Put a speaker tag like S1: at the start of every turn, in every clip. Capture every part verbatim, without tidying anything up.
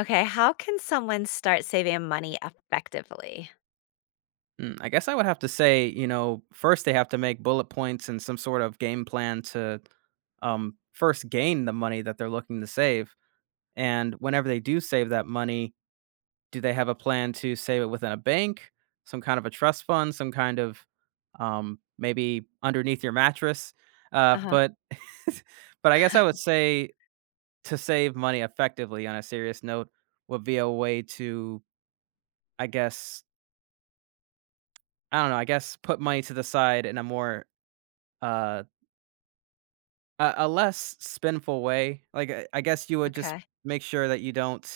S1: Okay, how can someone start saving money effectively?
S2: Mm, I guess I would have to say, you know, first they have to make bullet points and some sort of game plan to um, first gain the money that they're looking to save. And whenever they do save that money, do they have a plan to save it within a bank, some kind of a trust fund, some kind of um, maybe underneath your mattress? Uh,
S1: Uh-huh.
S2: but but I guess I would say to save money effectively on a serious note would be a way to, I guess, I don't know, I guess put money to the side in a more— Uh, a a less spendful way. Like, I I guess you would just
S1: Okay.
S2: make sure that you don't,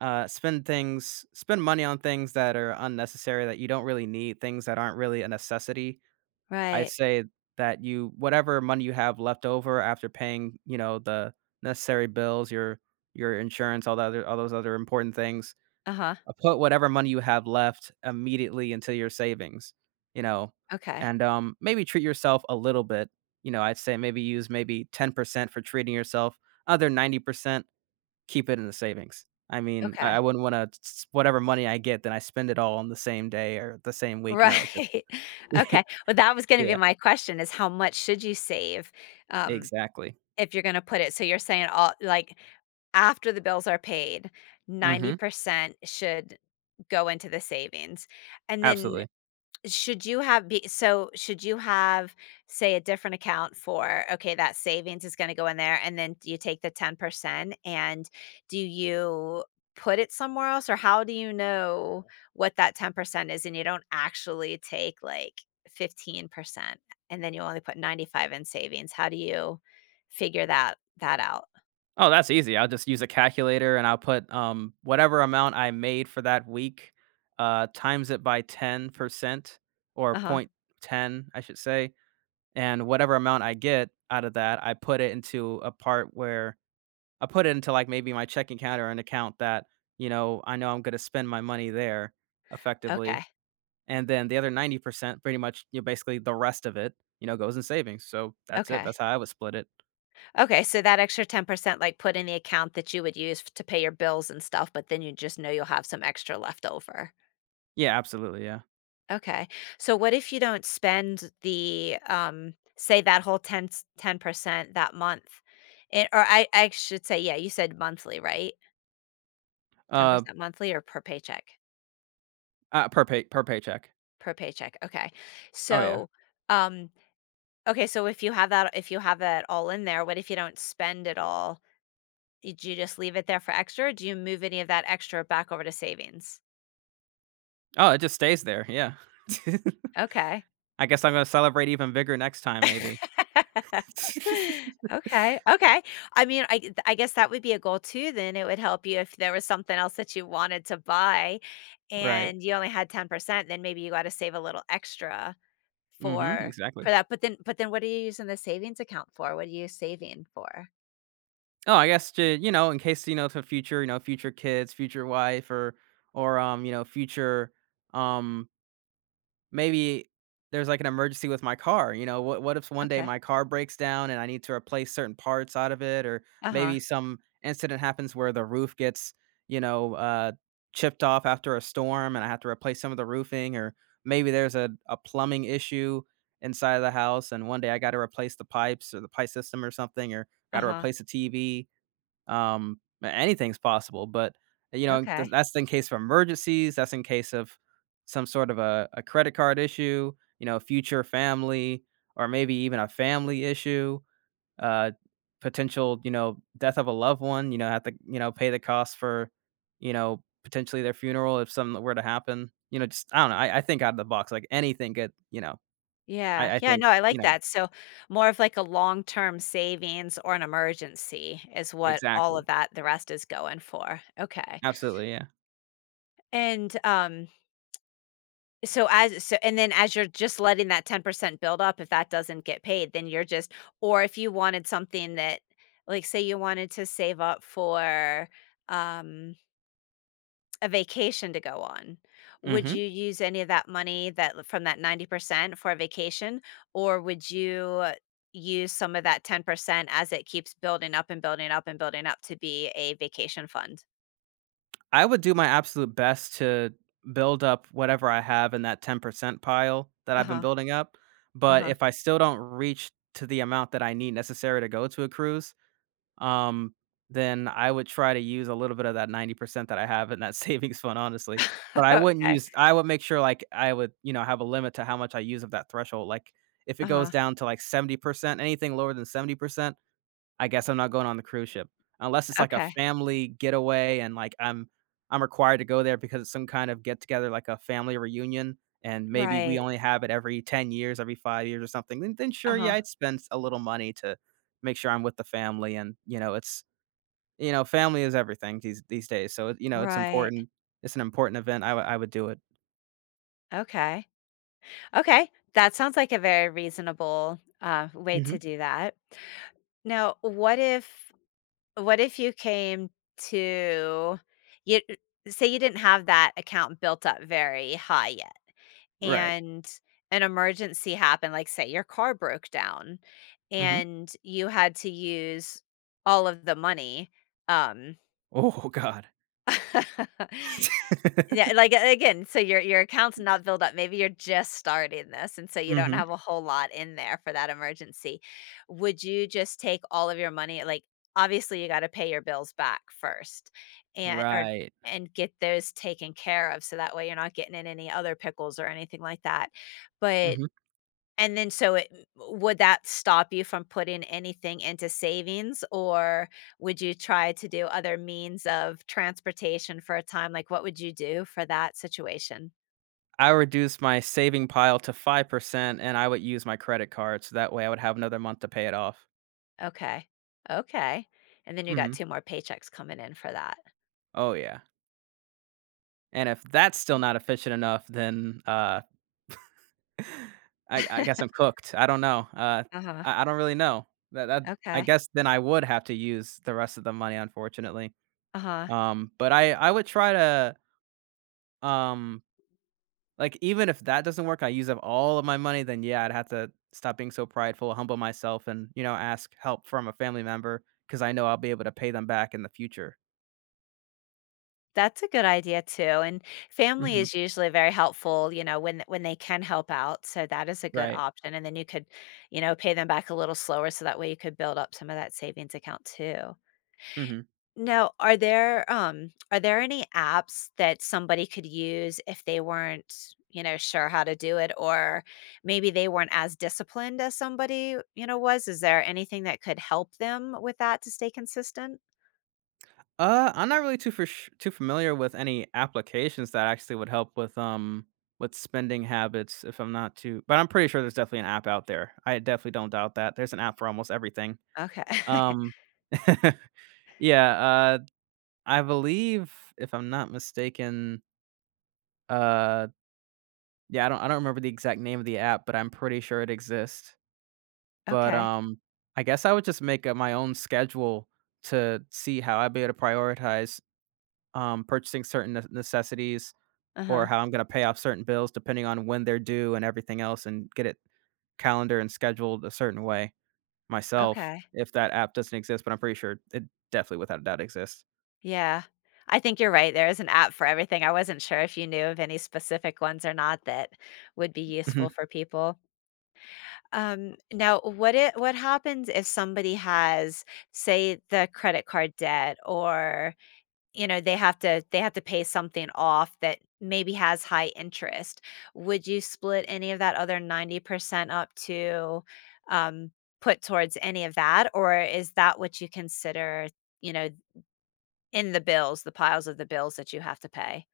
S2: uh, spend things spend money on things that are unnecessary, that you don't really need, things that aren't really a necessity. I'd
S1: Right.
S2: say that you whatever money you have left over after paying, you know, the necessary bills, your your insurance, all the other all those other important things.
S1: Uh-huh.
S2: Uh, put whatever money you have left immediately into your savings, you know,
S1: Okay.
S2: and, um, maybe treat yourself a little bit. You know, I'd say maybe use maybe ten percent for treating yourself, other ninety percent keep it in the savings. I mean, I I
S1: Okay.
S2: wouldn't wanna— whatever money I get, then I spend it all on the same day or the same week. No, just—
S1: Right. Okay. Well, that was gonna be
S2: Yeah,
S1: my question is how much should you save. um,
S2: exactly.
S1: if you're gonna put it, so you're saying, all like, after the bills are paid,
S2: Mhm,
S1: ninety percent should go into the savings. And then
S2: absolutely.
S1: Should you have be so should you have, say, a different account for, okay, that savings is gonna go in there, and then you take the ten percent, and do you put it somewhere else, or how do you know what that ten percent is and you don't actually take, like, fifteen percent and then you only put ninety-five in savings? How do you figure that that out?
S2: Oh, that's easy. I'll just use a calculator and I'll put um, whatever amount I made for that week, uh, times it by ten percent or
S1: Uh-huh.
S2: point ten, I should say. And whatever amount I get out of that, I put it into a part where I put it into like maybe my checking account or an account that, you know, I know I'm going to spend my money there effectively.
S1: Okay.
S2: And then the other ninety percent, pretty much, you know, basically the rest of it, you know, goes in savings. So that's it.
S1: Okay.
S2: That's how I would split it.
S1: Okay, so that extra ten percent, like, put in the account that you would use f- to pay your bills and stuff, but then you just know you'll have some extra left over.
S2: Yeah, absolutely. Yeah.
S1: Okay. So what if you don't spend the um say that whole ten percent that month? It, or I I should say, yeah, you said monthly, right?
S2: Uh,
S1: ten percent monthly or per paycheck?
S2: uh per pay per paycheck.
S1: Per paycheck. Okay.
S2: Oh, yeah.
S1: So um okay, so if you have that if you have that all in there, what if you don't spend it all? Did you just leave it there for extra? Or do you move any of that extra back over to savings?
S2: Oh, it just stays there, yeah.
S1: Okay.
S2: I guess I'm gonna celebrate even bigger next time maybe.
S1: Okay, okay. I mean, I th I guess that would be a goal too then. It would help you if there was something else that you wanted to buy
S2: Right.
S1: and you only had ten percent, then maybe you gotta save a little extra
S2: Mhm,
S1: for
S2: exactly.
S1: for that, but then but then what are you using the savings account for? What are you saving for?
S2: Oh, I guess to, you know, in case, you know, for future, you know, future kids, future wife, or or, um, you know, future, um maybe there's like an emergency with my car. You know, what what if one day
S1: Okay.
S2: my car breaks down and I need to replace certain parts out of it, or
S1: Uh-huh,
S2: maybe some incident happens where the roof gets, you know, uh, chipped off after a storm and I have to replace some of the roofing, or maybe there's a, a plumbing issue inside of the house and one day I got to replace the pipes or the pipe system or something, or got to
S1: uh-huh,
S2: replace a T V. Um, Anything's possible, but, you know, th
S1: okay.
S2: that's in case of emergencies, that's in case of some sort of a a credit card issue, you know, future family, or maybe even a family issue, uh, potential, you know, death of a loved one, you know, have to, you know, pay the cost for, you know, potentially their funeral if something were to happen. You know, just— I don't know, I I think out of the box, like, anything could, you know—
S1: Yeah,
S2: I I
S1: yeah, no,
S2: think,
S1: I
S2: you
S1: like
S2: know—
S1: that, so more of like a long-term savings or an emergency is what all
S2: Exactly.
S1: of that, the rest, is going for. Okay.
S2: Absolutely, yeah.
S1: And, um, so as so and then as you're just letting that ten percent build up, if that doesn't get paid, then you're just... or if you wanted something that, like, say you wanted to save up for, um, a vacation to go on, would
S2: Mhm.
S1: you use any of that money that l- from that ninety percent for a vacation, or would you use some of that ten percent as it keeps building up and building up and building up to be a vacation fund?
S2: I would do my absolute best to build up whatever I have in that ten percent pile that I've been
S1: Uh-huh,
S2: building up, but
S1: uh-huh.
S2: if I still don't reach to the amount that I need necessary to go to a cruise, um, then I would try to use a little bit of that ninety percent that I have in that savings fund, honestly. But I wouldn't
S1: Okay,
S2: use I would make sure, like, I would, you know, have a limit to how much I use of that threshold, like, if it goes
S1: uh-huh,
S2: down to, like, seventy percent, anything lower than seventy percent, I guess I'm not going on the cruise ship, unless it's like a
S1: okay.
S2: family getaway and, like, I'm I'm required to go there because it's some kind of get together, like a family reunion, and maybe we
S1: Right.
S2: only have it every ten years, every five years or something, then then sure, yeah,
S1: Uh-huh.
S2: I'd spend a little money to make sure I'm with the family and, you know, it's— you know, family is everything these these days, so, it- you know, it's
S1: Right.
S2: important. It's an important event, I would I would do it.
S1: Okay. Okay. That sounds like a very reasonable uh, way
S2: Mhm.
S1: to do that. Now, what if, what if you came to you say, you didn't have that account built up very high yet,
S2: Right.
S1: and an emergency happened, like, say, your car broke down
S2: Mhm.
S1: and you had to use all of the money um
S2: Oh, god.
S1: Yeah, like, a again, so your your account's not built up, maybe you're just starting this, and so you don't
S2: Mhm.
S1: have a whole lot in there for that emergency. Would you just take all of your money? Like, obviously, you gotta pay your bills back first, and or
S2: Right.
S1: and get those taken care of, so that way you're not getting in any other pickles or anything like that. But
S2: Mhm.
S1: and then so it would that stop you from putting anything into savings, or would you try to do other means of transportation for a time? Like, what would you do for that situation?
S2: I reduced my saving pile to five percent and I would use my credit card, so that way I would have another month to pay it off.
S1: Okay. Okay. And then you got
S2: Mhm.
S1: two more paychecks coming in for that.
S2: Oh, yeah. And if that's still not efficient enough, then, uh, I I guess I'm cooked. I don't know. Uh,
S1: Uh-huh.
S2: I I don't really know. That that I
S1: Okay.
S2: guess then I would have to use the rest of the money, unfortunately.
S1: Uh-huh.
S2: Um, but I I would try to, um like, even if that doesn't work, I use up all of my money, then yeah, I'd have to stop being so prideful, humble myself, and, you know, ask help from a family member because I know I'll be able to pay them back in the future.
S1: That's a good idea too, and family
S2: Hmm.
S1: is usually very helpful, you know, when when they can help out, so that is a good
S2: Right.
S1: option. And then you could, you know, pay them back a little slower, so that way you could build up some of that savings account too.
S2: Hmm.
S1: Now, are there um are there any apps that somebody could use if they weren't, you know, sure how to do it, or maybe they weren't as disciplined as somebody, you know, was? Is there anything that could help them with that to stay consistent?
S2: Uh, I'm not really too for too familiar with any applications that actually would help with um with spending habits. If I'm not too— but I'm pretty sure there's definitely an app out there. I definitely don't doubt that. There's an app for almost everything.
S1: Okay.
S2: Um, yeah. Uh, I believe if I'm not mistaken, uh yeah, I don't I don't remember the exact name of the app, but I'm pretty sure it exists. But,
S1: Okay.
S2: um, I guess I would just make up my own schedule to see how I'd be able to prioritize, um, purchasing certain ne necessities or
S1: Uh-huh.
S2: how I'm gonna pay off certain bills depending on when they're due and everything else and get it calendar and scheduled a certain way myself
S1: Okay.
S2: if that app doesn't exist, but I'm pretty sure it definitely without a doubt exists.
S1: Yeah. I think you're right, there is an app for everything. I wasn't sure if you knew of any specific ones or not that would be
S2: Mhm.
S1: useful for people. Um, now what it what happens if somebody has, say, the credit card debt, or, you know, they have to they have to pay something off that maybe has high interest? Would you split any of that other ninety percent up to, um, put towards any of that, or is that what you consider, you know, in the bills, the piles of the bills that you have to pay?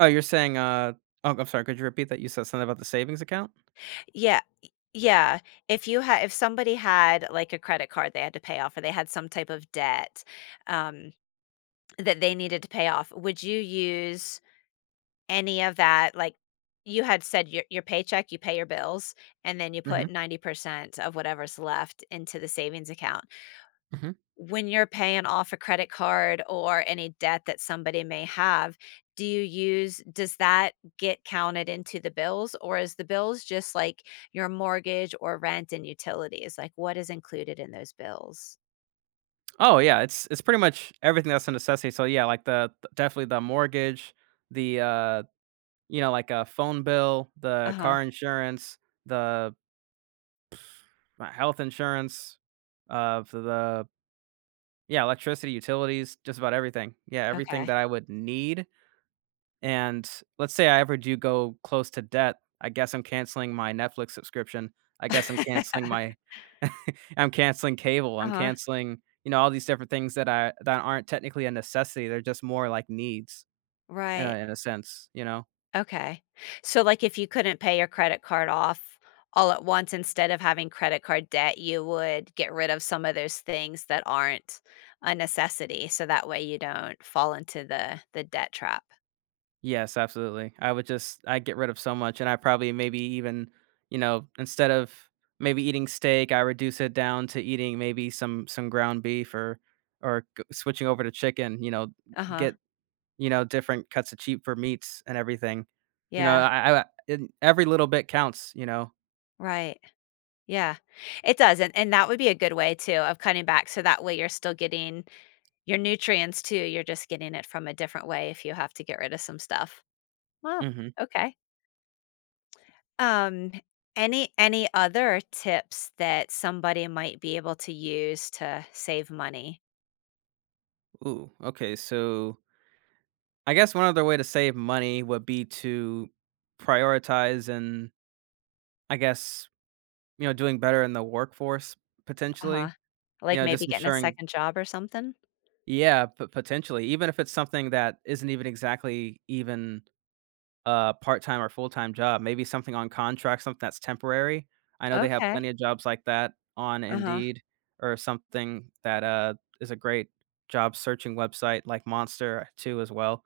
S2: Oh, you're saying, uh oh, I'm sorry, could you repeat that? You said something about the savings account?
S1: Yeah, yeah. If you had, if somebody had, like, a credit card they had to pay off, or they had some type of debt, um, that they needed to pay off, would you use any of that, like, you had said, your your paycheck, you pay your bills, and then you put
S2: Mhm,
S1: ninety percent of whatever's left into the savings account.
S2: mhm.
S1: When you're paying off a credit card or any debt that somebody may have, do you use does that get counted into the bills, or is the bills just like your mortgage or rent and utilities? Like, what is included in those bills?
S2: Oh yeah, it's it's pretty much everything that's a necessity. So yeah, like the th- definitely the mortgage, the uh you know, like a phone bill, the
S1: Uh-huh.
S2: car insurance, the uh, health insurance, uh for the yeah, electricity, utilities, just about everything. Yeah, everything
S1: Okay.
S2: that I would need. And let's say I ever do go close to debt, I guess I'm canceling my Netflix subscription. I guess I'm canceling my— I'm canceling cable. I'm
S1: Uh-huh.
S2: canceling, you know, all these different things that I that aren't technically a necessity. They're just more like needs in a
S1: Right.
S2: in a sense, you know?
S1: Okay. So, like, if you couldn't pay your credit card off all at once, instead of having credit card debt, you would get rid of some of those things that aren't a necessity, so that way you don't fall into the the debt trap.
S2: Yes, absolutely. I would just I get rid of so much and I probably maybe even, you know, instead of maybe eating steak, I reduce it down to eating maybe some some ground beef or or g- switching over to chicken, you know,
S1: Uh-huh.
S2: get you know, different cuts of cheaper meats and everything. You know,
S1: Yeah.
S2: I I and every little bit counts, you know?
S1: Right. Yeah. It does, and and that would be a good way too of cutting back, so that way you're still getting your nutrients too, you're just getting it from a different way if you have to get rid of some stuff. Wow.
S2: Mhm.
S1: Okay. Um, any any other tips that somebody might be able to use to save money?
S2: Ooh, okay, so I guess one other way to save money would be to prioritize and, I guess, you know, doing better in the workforce potentially,
S1: Uh-huh.
S2: you
S1: Like,
S2: know,
S1: maybe
S2: just
S1: getting a
S2: ensuring—
S1: second job or something?
S2: yeah, but potentially, even if it's something that isn't even exactly even a part-time or full-time job, maybe something on contract, something that's temporary. I know they have
S1: Okay.
S2: plenty of jobs like that on
S1: Uh-huh.
S2: Indeed or something that, uh, is a great job searching website like Monster too as well.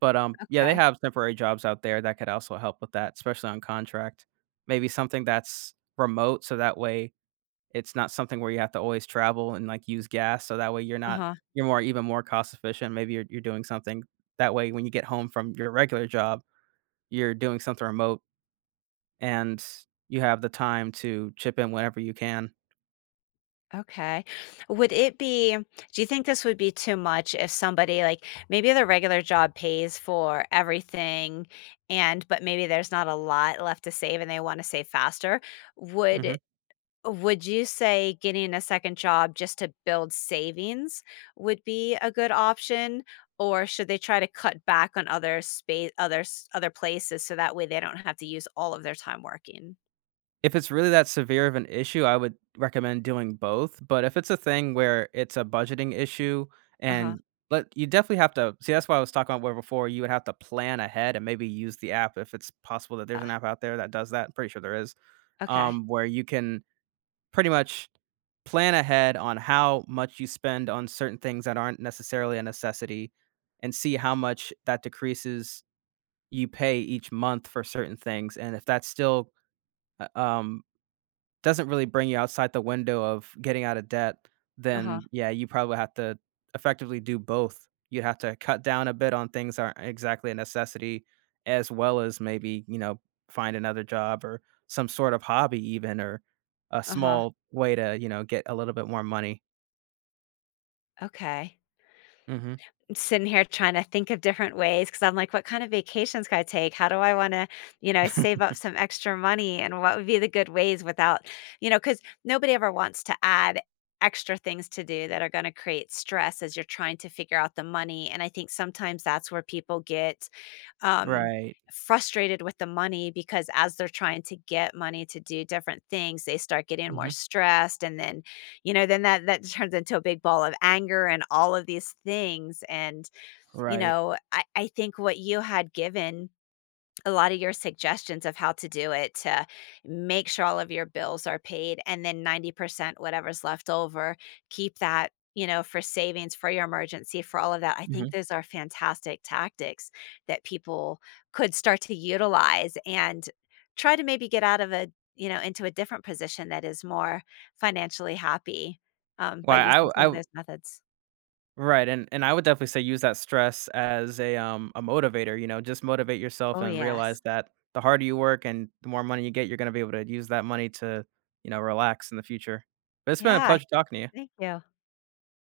S2: But, um, yeah, they
S1: Okay.
S2: have temporary jobs out there that could also help with that, especially on contract. Maybe something that's remote, so that way it's not something where you have to always travel and, like, use gas, so that way you're not
S1: Uh-huh.
S2: you're more, even more cost efficient. Maybe you're you're doing something that way when you get home from your regular job you're doing something remote and you have the time to chip in whenever you can.
S1: Okay. Would it be do you think this would be too much if somebody, like, maybe their regular job pays for everything, and but maybe there's not a lot left to save and they want to save faster?
S2: Mhm.
S1: Would Would you say getting a second job just to build savings would be a good option, or should they try to cut back on other space, other s- other places, so that way they don't have to use all of their time working?
S2: If it's really that severe of an issue, I would recommend doing both, but if it's a thing where it's a budgeting issue
S1: Uh huh.
S2: and but you definitely have to see— that's why I was talking about where before you would have to plan ahead and maybe use the app if it's possible that there's an app out there that does that. I'm pretty sure there is.
S1: Okay.
S2: Um, where you can pretty much plan ahead on how much you spend on certain things that aren't necessarily a necessity and see how much that decreases— you pay each month for certain things and if that's still— uh, um doesn't really bring you outside the window of getting out of debt,
S1: Uh huh.
S2: then yeah, you probably have to effectively do both. You'd have to cut down a bit on things that aren't exactly a necessity, as well as maybe, you know, find another job or some sort of hobby even or a
S1: Uh huh.
S2: small way to, you know, get a little bit more money.
S1: Okay.
S2: Mhm.
S1: Sitting here trying to think of different ways, because I'm like, what kind of vacations can I take? How do I want to, you know, save up some extra money? And what would be the good ways without, you know, because nobody ever wants to add extra things to do that are going to create stress as you're trying to figure out the money. And I think sometimes that's where people get, um,
S2: Right.
S1: frustrated with the money, because as they're trying to get money to do different things, they start getting more
S2: Mhm.
S1: stressed. And then you know then that that turns into a big ball of anger and all of these things. And you
S2: Right.
S1: know, I, I think what you had given, a lot of your suggestions of how to do it, to make sure all of your bills are paid and then ninety percent whatever's left over, keep that, you know, for savings, for your emergency, for all of that. I think
S2: Mhm.
S1: those are fantastic tactics that people could start to utilize and try to maybe get out of a, you know, into a different position that is more financially happy um, by
S2: Well, I
S1: using
S2: w
S1: some of
S2: I
S1: those methods.
S2: Right, and and I would definitely say use that stress as a, um, a motivator, you know, just motivate yourself
S1: Oh,
S2: and
S1: yes.
S2: realize that the harder you work and the more money you get, you're gonna be able to use that money to, you know, relax in the future. But it's been a
S1: Yeah.
S2: pleasure talking to you.
S1: Thank you.